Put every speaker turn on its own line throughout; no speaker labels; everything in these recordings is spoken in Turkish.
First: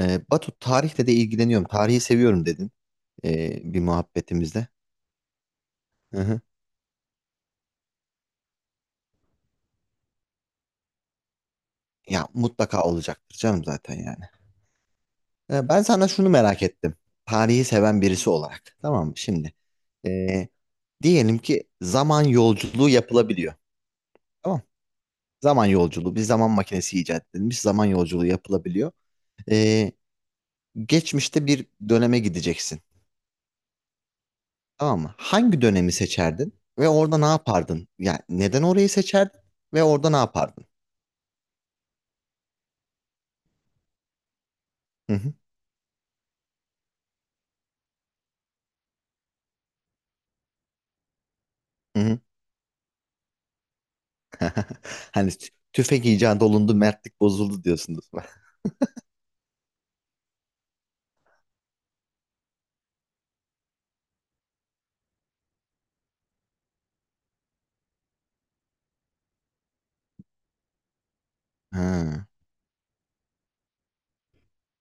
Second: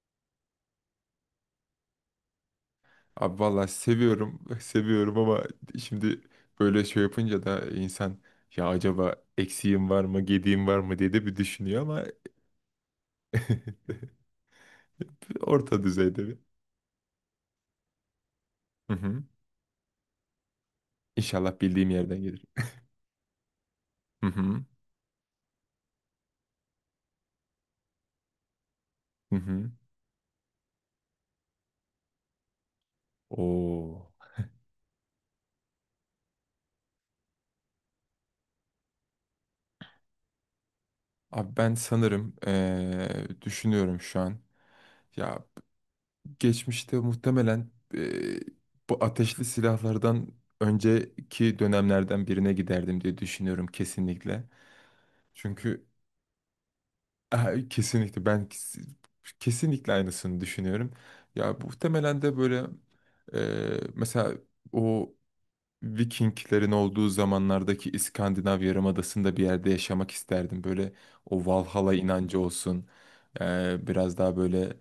Batu tarihle de ilgileniyorum. Tarihi seviyorum dedin
Abi vallahi
bir
seviyorum,
muhabbetimizde.
seviyorum ama şimdi
Hı hı.
böyle şey yapınca da insan ya acaba eksiğim var mı, gediğim var mı diye de bir düşünüyor ama
Ya mutlaka olacaktır canım zaten yani.
orta
Ben sana
düzeyde
şunu
bir.
merak ettim. Tarihi seven birisi olarak.
Hı
Tamam mı
hı.
şimdi? Ee, Diyelim
İnşallah
ki
bildiğim yerden
zaman
gelir.
yolculuğu yapılabiliyor.
Hı
Tamam.
hı.
Zaman yolculuğu. Bir zaman makinesi icat edilmiş. Zaman yolculuğu yapılabiliyor.
Hı hı.
Ee, Geçmişte bir döneme gideceksin.
Oo.
Tamam mı? Hangi dönemi seçerdin? Ve orada ne yapardın? Yani neden orayı seçerdin? Ve orada ne yapardın?
Abi ben sanırım düşünüyorum şu an.
Hı hı.
Ya geçmişte muhtemelen bu ateşli silahlardan önceki
Hı hı.
dönemlerden birine giderdim diye düşünüyorum kesinlikle.
Hani
Çünkü
tüfek icat olundu, mertlik bozuldu
aha,
diyorsunuz.
kesinlikle ben kesinlikle aynısını düşünüyorum. Ya bu muhtemelen de böyle mesela o Vikinglerin olduğu zamanlardaki İskandinav Yarımadası'nda bir yerde yaşamak isterdim. Böyle o Valhalla
Ha.
inancı olsun. Biraz daha böyle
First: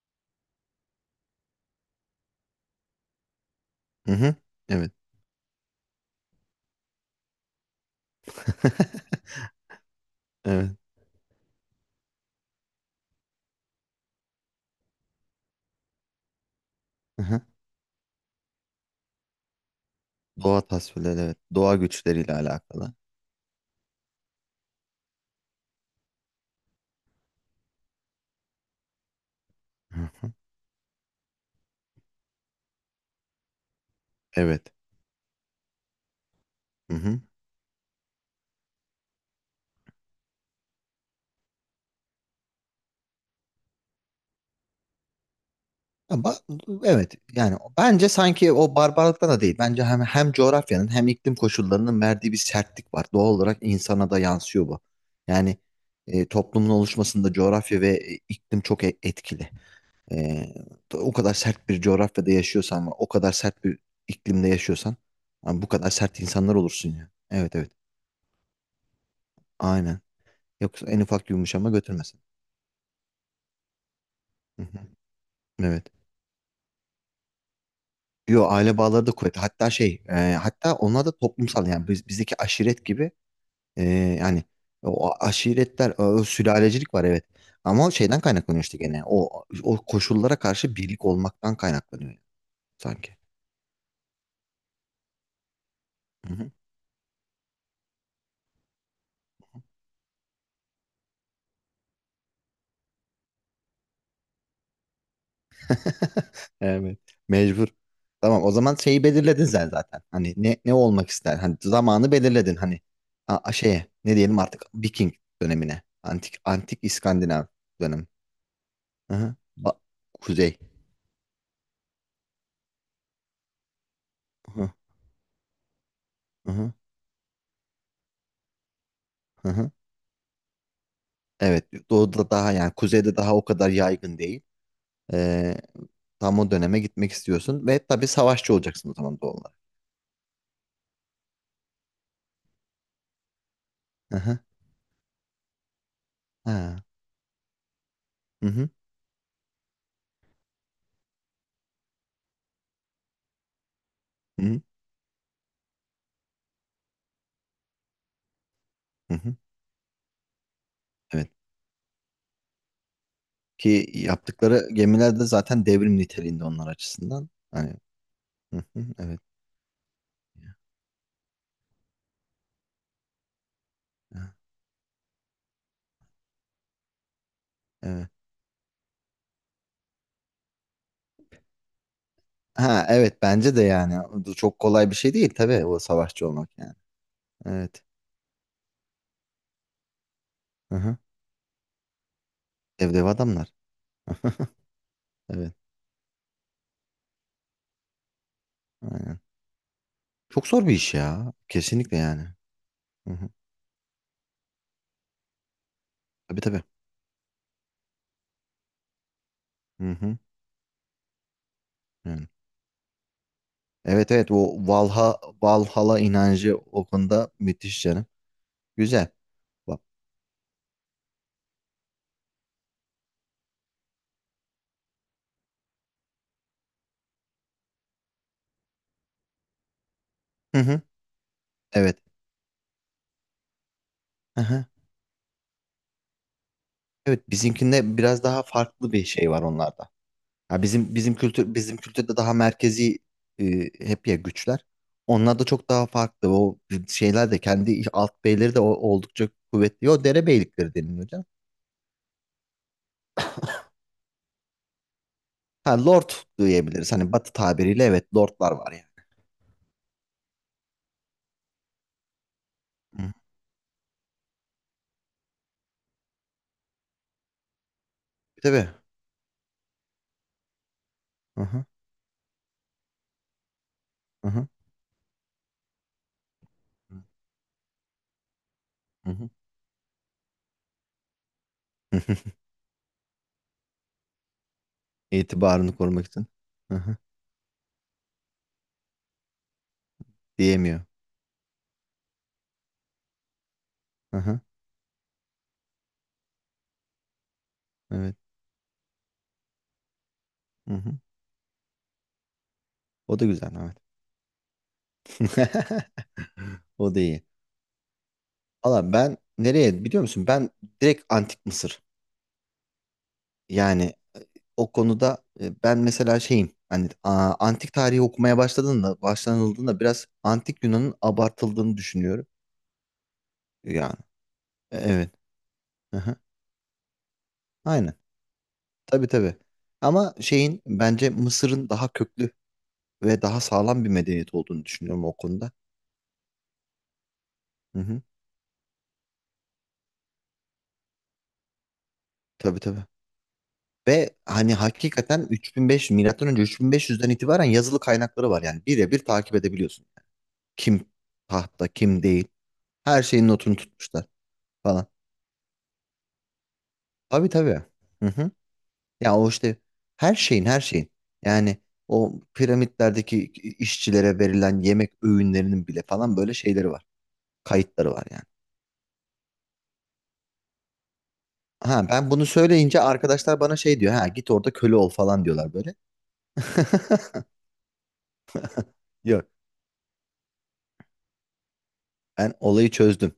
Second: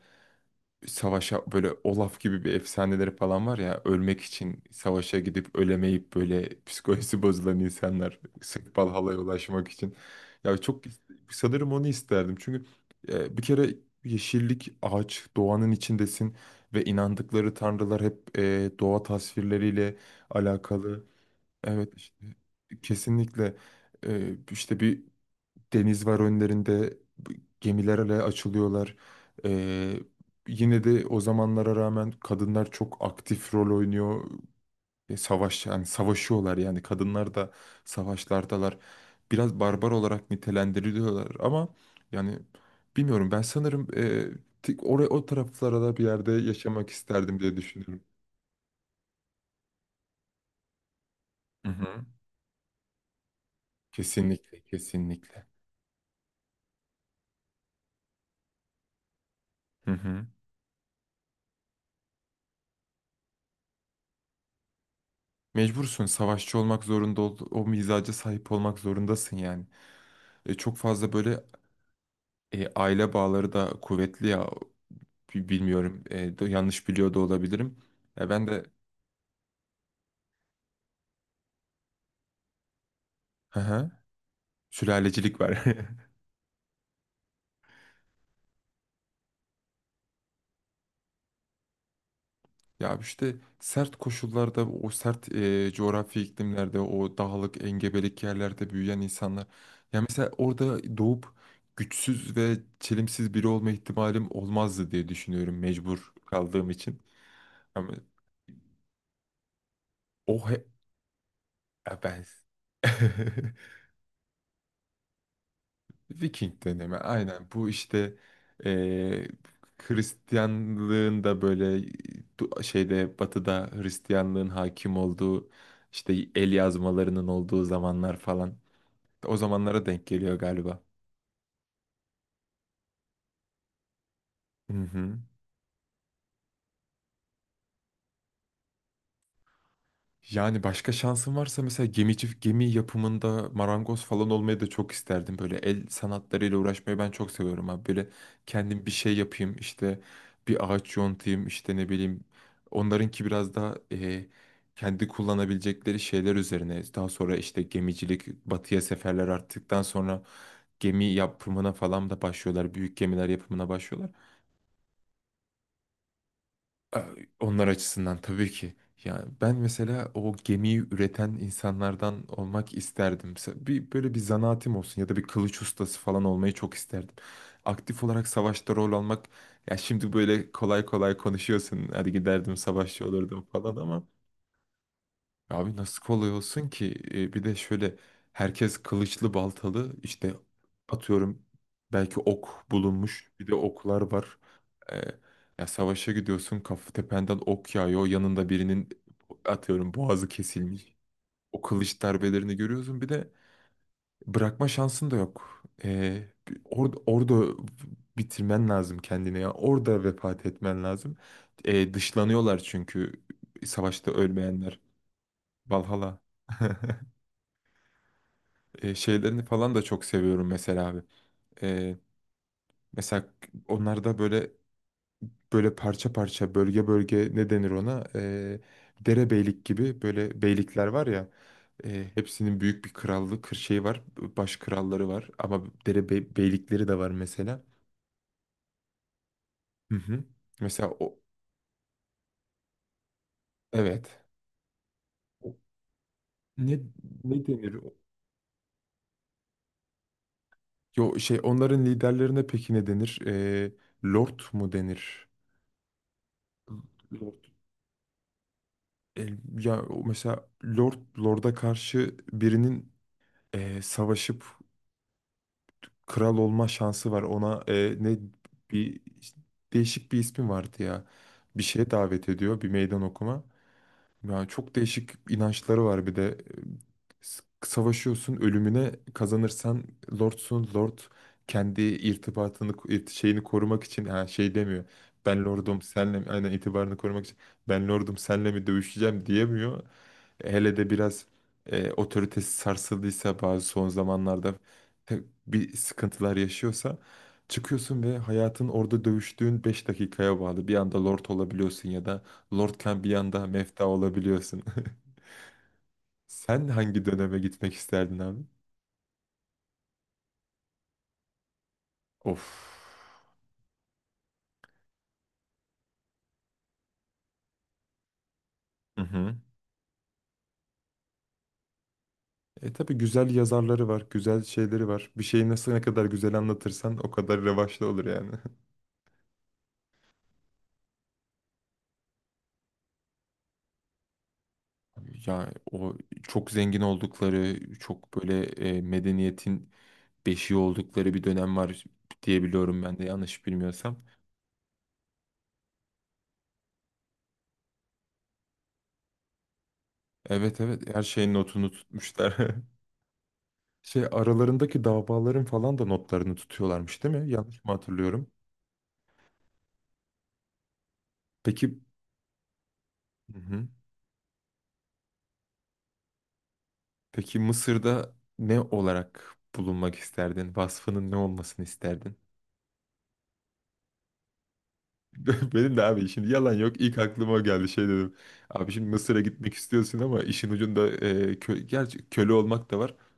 savaşa, böyle Olaf gibi bir efsaneleri falan var ya,
Hı
ölmek
hı.
için
Evet.
savaşa gidip ölemeyip böyle psikolojisi bozulan insanlar sırf Valhalla'ya ulaşmak için. Ya
Evet.
çok sanırım onu isterdim. Çünkü bir kere yeşillik, ağaç, doğanın içindesin ve
Hı hı.
inandıkları tanrılar hep doğa tasvirleriyle
Doğa
alakalı.
tasvirleri evet. Doğa
Evet işte
güçleriyle alakalı.
kesinlikle, işte bir deniz var önlerinde. Gemilerle açılıyorlar. Ee,
Hı hı.
yine de o zamanlara rağmen kadınlar çok aktif rol oynuyor.
Evet.
E, savaş yani savaşıyorlar, yani
Hı hı.
kadınlar da savaşlardalar. Biraz barbar olarak nitelendiriliyorlar ama yani bilmiyorum, ben sanırım oraya, o taraflara da bir yerde
Ama
yaşamak
evet
isterdim diye
yani
düşünüyorum.
bence sanki o barbarlıkta da değil. Bence hem coğrafyanın hem iklim
Hı
koşullarının
hı.
verdiği bir sertlik var. Doğal olarak insana da
Kesinlikle,
yansıyor bu.
kesinlikle.
Yani toplumun oluşmasında coğrafya ve iklim çok etkili.
Hı hı.
Ee, O kadar sert bir coğrafyada yaşıyorsan, ve o kadar sert bir iklimde yaşıyorsan, abi bu kadar
Mecbursun,
sert insanlar
savaşçı olmak
olursun ya.
zorunda,
Evet
o
evet.
mizaca sahip olmak zorundasın yani.
Aynen.
Çok
Yoksa en
fazla
ufak
böyle,
yumuşama götürmesin.
aile bağları da kuvvetli ya.
Hı hı. Evet.
Bilmiyorum, yanlış biliyor da olabilirim. Ya
Yo
ben de,
aile bağları da kuvvetli. Hatta şey, hatta onlar da toplumsal yani biz, bizdeki aşiret gibi
hı
e,
hı,
yani o
sülalecilik var.
aşiretler, o sülalecilik var evet. Ama o şeyden kaynaklanıyor işte gene. O koşullara karşı birlik olmaktan kaynaklanıyor yani
Ya
sanki.
işte sert koşullarda, o sert coğrafi iklimlerde, o dağlık engebelik yerlerde büyüyen insanlar. Ya mesela orada doğup güçsüz ve çelimsiz biri olma ihtimalim olmazdı diye düşünüyorum, mecbur kaldığım için.
Evet. Mecbur.
Ama
Tamam o zaman şeyi belirledin sen zaten. Hani
o
ne
he-
ne olmak ister? Hani
ya
zamanı
ben
belirledin hani şeye ne diyelim artık Viking dönemine. Antik
Viking
antik
dönemi
İskandinav
aynen bu
dönem.
işte, eee
Hı-hı. Kuzey.
Hristiyanlığın da böyle, şeyde, batıda Hristiyanlığın
Hı-hı.
hakim olduğu, işte el
Hı-hı.
yazmalarının olduğu zamanlar falan, o
Hı-hı.
zamanlara denk geliyor galiba.
Evet, doğuda daha yani kuzeyde daha o kadar yaygın değil.
Hı hı.
Ee, Tam o döneme gitmek istiyorsun ve tabii savaşçı olacaksın o zaman doğal olarak.
Yani başka şansım varsa mesela gemici, gemi yapımında marangoz falan
Hı-hı.
olmayı da çok isterdim. Böyle el sanatlarıyla
Ha.
uğraşmayı ben çok seviyorum abi. Böyle
Hı-hı.
kendim bir şey yapayım işte, bir ağaç yontayım işte, ne bileyim. Onlarınki biraz daha
Hı-hı.
kendi kullanabilecekleri şeyler üzerine. Daha sonra işte gemicilik, batıya seferler
Hı-hı.
arttıktan sonra gemi
Evet.
yapımına falan da başlıyorlar. Büyük gemiler yapımına
Ki
başlıyorlar.
yaptıkları gemiler de zaten devrim niteliğinde onlar
A-
açısından.
Onlar
Hani
açısından tabii
hı
ki.
hı, evet.
Yani ben mesela o gemiyi üreten insanlardan olmak isterdim. Bir, böyle bir
Ha,
zanaatim olsun ya da bir kılıç ustası falan olmayı çok isterdim. Aktif
evet.
olarak savaşta rol almak, ya şimdi böyle kolay kolay konuşuyorsun. Hadi giderdim,
Ha
savaşçı
evet
olurdum
bence de
falan
yani.
ama...
Bu çok kolay bir şey değil tabii
Abi,
o
nasıl
savaşçı
kolay
olmak
olsun
yani.
ki? Bir de
Evet.
şöyle, herkes kılıçlı baltalı işte,
Hı hı.
atıyorum belki ok
Dev dev
bulunmuş, bir
adamlar.
de oklar var. E,
Evet.
ya savaşa gidiyorsun, kafa tependen ok yağıyor, yanında birinin
Aynen.
atıyorum boğazı
Çok zor bir iş
kesilmiş.
ya.
O
Kesinlikle
kılıç
yani.
darbelerini görüyorsun, bir
Hı
de
hı.
bırakma şansın da yok. E,
Tabii tabii.
orada, orada bitirmen lazım kendini, ya
Hı
orada
hı.
vefat etmen lazım. E,
Yani.
dışlanıyorlar çünkü, savaşta
Evet evet o
ölmeyenler.
Valha, Valhalla
Valhalla.
inancı o konuda müthiş canım.
e,
Güzel.
şeylerini falan da çok seviyorum mesela abi. E, mesela onlarda böyle, böyle parça parça, bölge bölge, ne denir ona? Derebeylik gibi böyle
Hı hı.
beylikler var ya.
Evet.
Hepsinin büyük bir krallığı, kır şeyi var,
Hı
baş
hı.
kralları var ama dere beylikleri de var
Evet
mesela.
bizimkinde biraz daha farklı bir şey var onlarda.
Hı hı.
Ha
Mesela
bizim
o,
kültür bizim kültürde daha merkezi hep ya
evet.
güçler. Onlar da
O-
çok daha farklı. O
Ne
şeyler de
ne denir?
kendi
O?
alt beyleri de oldukça kuvvetli. O dere beylikleri deniliyor
Yo,
canım.
şey, onların liderlerine peki ne denir? Lord mu denir?
Ha lord diyebiliriz. Hani batı
Lord.
tabiriyle evet lordlar var yani.
E, ya o mesela, Lord Lord'a karşı birinin
Hı.
savaşıp kral olma şansı var. Ona ne,
Tabii.
bir işte, değişik bir ismi vardı ya.
Hı
Bir
hı.
şeye davet ediyor, bir meydan okuma.
Hı
Ya
hı.
çok değişik inançları var bir de.
Hı
Savaşıyorsun ölümüne,
hı.
kazanırsan lordsun, lord kendi irtibatını, şeyini korumak için ha şey demiyor. Ben
İtibarını
lordum
korumak
senle mi,
için.
aynen,
Hı hı.
itibarını korumak için ben lordum senle mi dövüşeceğim diyemiyor. Hele
Diyemiyor.
de biraz otoritesi sarsıldıysa, bazı son
Hı hı.
zamanlarda bir sıkıntılar yaşıyorsa, çıkıyorsun
Evet.
ve hayatın orada dövüştüğün 5 dakikaya bağlı.
Hı
Bir
hı.
anda lord olabiliyorsun ya da Lordken bir
O da
anda
güzel. Evet.
mefta olabiliyorsun. Sen
O da
hangi
iyi.
döneme gitmek isterdin abi?
Valla ben nereye biliyor musun? Ben direkt Antik Mısır.
Of.
Yani o konuda ben mesela şeyim. Hani antik tarihi okumaya
Hı
başladığında,
hı.
başlanıldığında biraz antik Yunan'ın abartıldığını düşünüyorum.
Tabii güzel yazarları
Yani
var, güzel şeyleri
evet.
var. Bir şeyi nasıl, ne
Hı
kadar
hı.
güzel anlatırsan o kadar revaçlı
Aynen.
olur yani.
Tabii tabii. Ama şeyin bence Mısır'ın daha köklü ve daha sağlam bir medeniyet olduğunu düşünüyorum o
Ya
konuda.
o çok zengin oldukları,
Hı hı.
çok böyle medeniyetin beşiği oldukları bir dönem var
Tabii
diyebiliyorum
tabii.
ben de, yanlış bilmiyorsam.
Ve hani hakikaten 3500 milattan önce 3500'den itibaren yazılı kaynakları var yani birebir takip edebiliyorsun.
Evet,
Kim
evet, her şeyin
tahtta
notunu
kim değil.
tutmuşlar.
Her şeyin notunu
Şey,
tutmuşlar
aralarındaki
falan.
davaların falan da notlarını tutuyorlarmış değil
Tabii
mi?
tabii.
Yanlış mı
Hı
hatırlıyorum?
hı. Ya o işte her şeyin her şeyin. Yani
Peki.
o piramitlerdeki
Hı hı.
işçilere verilen yemek öğünlerinin bile falan böyle şeyleri var.
Peki,
Kayıtları var
Mısır'da
yani.
ne olarak bulunmak isterdin? Vasfının ne olmasını
Ha ben
isterdin?
bunu söyleyince arkadaşlar bana şey diyor. Ha git orada köle ol falan diyorlar böyle.
Benim de abi, şimdi yalan yok. İlk aklıma o geldi, şey dedim. Abi şimdi Mısır'a
Yok
gitmek istiyorsun ama işin ucunda, e, kö gerçi köle
ben olayı
olmak da var.
çözdüm.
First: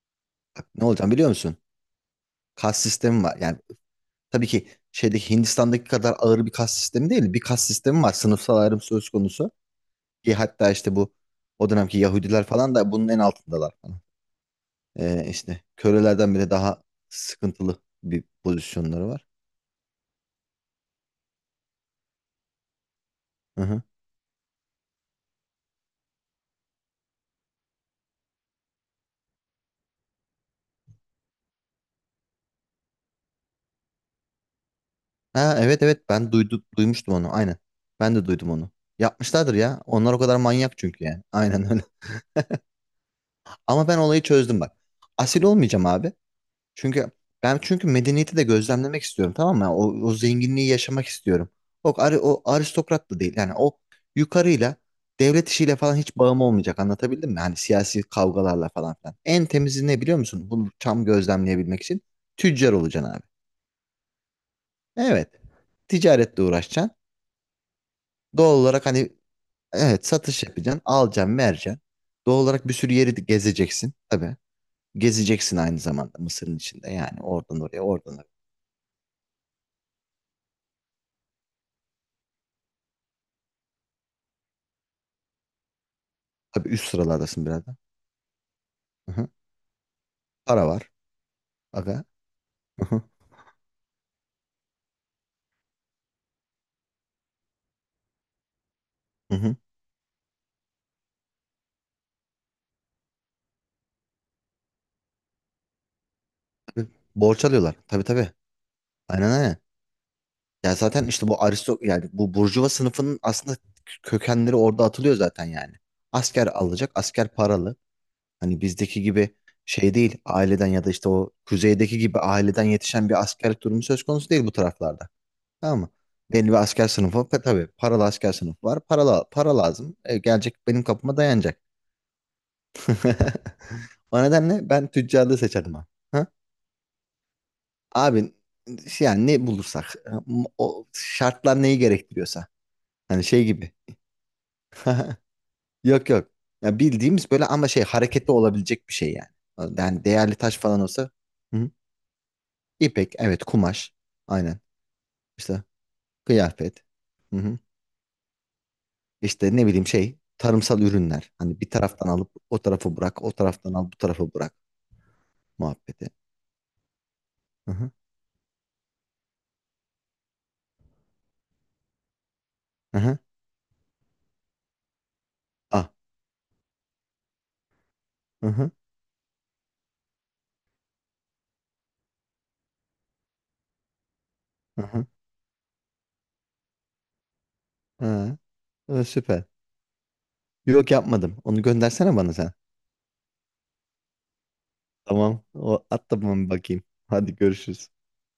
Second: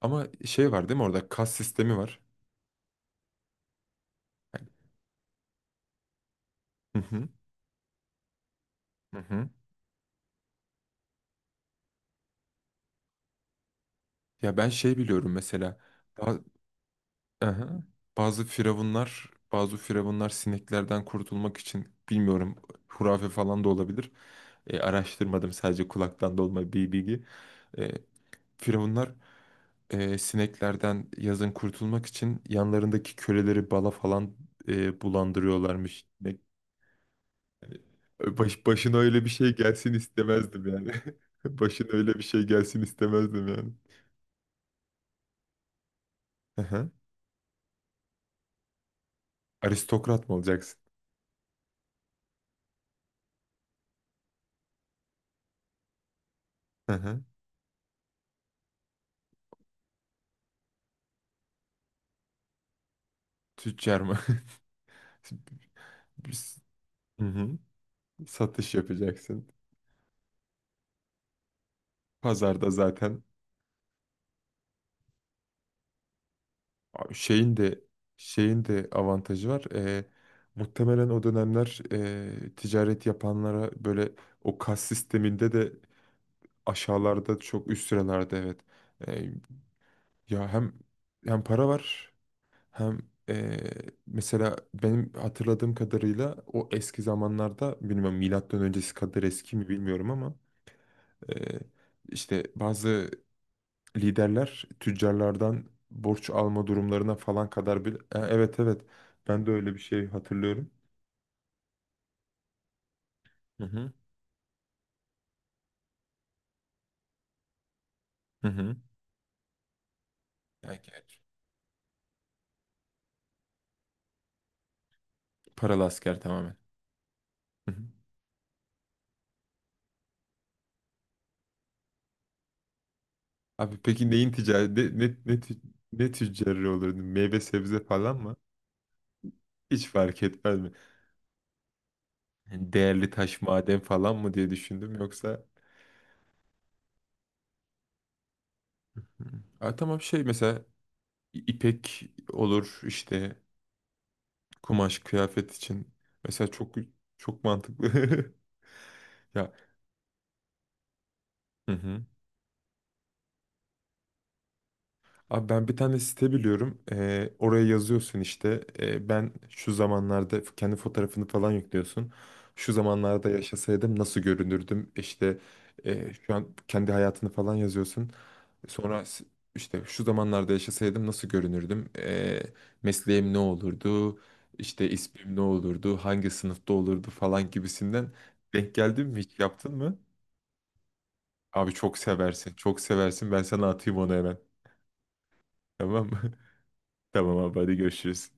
Ama
Bak,
şey
ne
var değil mi,
olacağım
orada
biliyor
kas
musun?
sistemi var.
Kas sistemi var. Yani tabii
Yani,
ki şeydeki Hindistan'daki kadar ağır bir kas
hı
sistemi
hı.
değil. Bir kas sistemi var. Sınıfsal ayrım söz
Hı hı.
konusu. Ki hatta işte bu o dönemki Yahudiler falan da bunun en altındalar falan.
Ya ben şey biliyorum
İşte
mesela,
kölelerden
ba-
bile daha sıkıntılı
aha.
bir
Bazı
pozisyonları var.
firavunlar, bazı firavunlar sineklerden kurtulmak için, bilmiyorum, hurafe
Hı
falan da
hı.
olabilir. Araştırmadım, sadece kulaktan dolma bir bilgi. E, firavunlar sineklerden yazın kurtulmak için yanlarındaki köleleri bala falan
Ha evet evet
bulandırıyorlarmış.
ben duydum duymuştum onu. Aynen.
Yani,
Ben de duydum
Baş,
onu.
başına öyle bir şey
Yapmışlardır ya.
gelsin
Onlar o kadar
istemezdim
manyak
yani.
çünkü yani. Aynen öyle.
Başına öyle bir şey gelsin istemezdim yani.
Ama ben olayı çözdüm bak. Asil olmayacağım abi.
Aha.
Çünkü ben çünkü medeniyeti de gözlemlemek istiyorum tamam mı? O, o
Aristokrat mı
zenginliği
olacaksın?
yaşamak istiyorum. O, o aristokrat da değil. Yani o yukarıyla devlet işiyle falan hiç bağım olmayacak.
Aha.
Anlatabildim mi? Hani siyasi kavgalarla falan filan. En temizi ne biliyor musun? Bunu tam gözlemleyebilmek için tüccar olacaksın abi.
Tüccar mı?
Evet. Ticaretle uğraşacaksın.
Hı hı.
Doğal
Satış
olarak hani
yapacaksın.
evet satış yapacaksın. Alacaksın, vereceksin. Doğal olarak
Pazarda
bir sürü yeri de
zaten
gezeceksin. Tabii. Gezeceksin aynı zamanda Mısır'ın içinde. Yani
şeyin
oradan oraya,
de
oradan oraya.
şeyin de avantajı var. Muhtemelen o dönemler, ticaret yapanlara böyle, o kas sisteminde de
Tabii üst
aşağılarda,
sıralardasın biraz.
çok üst sıralarda, evet.
Aha.
Ee, ya
Para
hem
var.
hem para
Aga.
var, hem
Aha.
ee, mesela, benim hatırladığım kadarıyla, o eski zamanlarda, bilmiyorum milattan öncesi kadar
Hı
eski
hı.
mi bilmiyorum ama ee, işte bazı liderler tüccarlardan borç alma
Tabii.
durumlarına
Borç
falan
alıyorlar.
kadar bir...
Tabii
Ha,
tabii.
evet, evet,
Aynen
ben de
aynen.
öyle bir şey hatırlıyorum.
Ya zaten işte bu aristo yani bu burjuva sınıfının aslında
Hı hı.
kökenleri orada atılıyor zaten yani. Asker alacak, asker paralı.
Hı
Hani
hı.
bizdeki gibi şey değil, aileden
Ya,
ya da işte
gerçi.
o kuzeydeki gibi aileden yetişen bir askerlik durumu söz konusu değil bu taraflarda. Tamam
Paralı
mı?
asker
Belli bir
tamamen.
asker sınıfı tabii
Hı hı.
paralı asker sınıfı var. Para, para lazım. Gelecek benim kapıma dayanacak.
Abi peki
O
neyin
nedenle
ticareti,
ben tüccarlığı seçerdim ha.
ne tüccarı olurdu? Meyve sebze falan
Abi
mı?
şey, yani ne
Hiç
bulursak
fark etmez mi?
o şartlar neyi gerektiriyorsa
Yani değerli
hani
taş,
şey gibi.
maden falan mı diye düşündüm yoksa...
Yok yok. Ya bildiğimiz böyle ama şey hareketli olabilecek bir
Hı.
şey yani.
Ha, tamam,
Yani
şey
değerli taş
mesela
falan olsa hı hı.
ipek olur
İpek
işte,
evet kumaş aynen
kumaş, kıyafet
İşte
için. Mesela çok
kıyafet hı
çok
hı.
mantıklı. Ya.
İşte ne bileyim şey tarımsal ürünler. Hani bir
Hı hı.
taraftan alıp o tarafa bırak o taraftan al bu tarafa bırak
Abi ben bir tane
muhabbeti.
site biliyorum. Oraya
Hı hı.
yazıyorsun işte. Ben şu zamanlarda, kendi fotoğrafını falan yüklüyorsun. Şu
Hı hı.
zamanlarda yaşasaydım nasıl görünürdüm? İşte,
Ah.
şu an kendi hayatını falan yazıyorsun.
Hı hı.
Sonra işte şu zamanlarda yaşasaydım nasıl görünürdüm? Mesleğim ne olurdu?
Hı
İşte
hı.
ismim ne olurdu? Hangi sınıfta olurdu falan gibisinden.
Ha.
Denk geldin mi, hiç
Süper.
yaptın mı?
Yok yapmadım. Onu
Abi çok
göndersene bana sen.
seversin. Çok seversin. Ben sana atayım onu hemen.
Tamam. O,
Tamam
at da
mı?
ben bakayım. Hadi
Tamam abi, hadi
görüşürüz.
görüşürüz.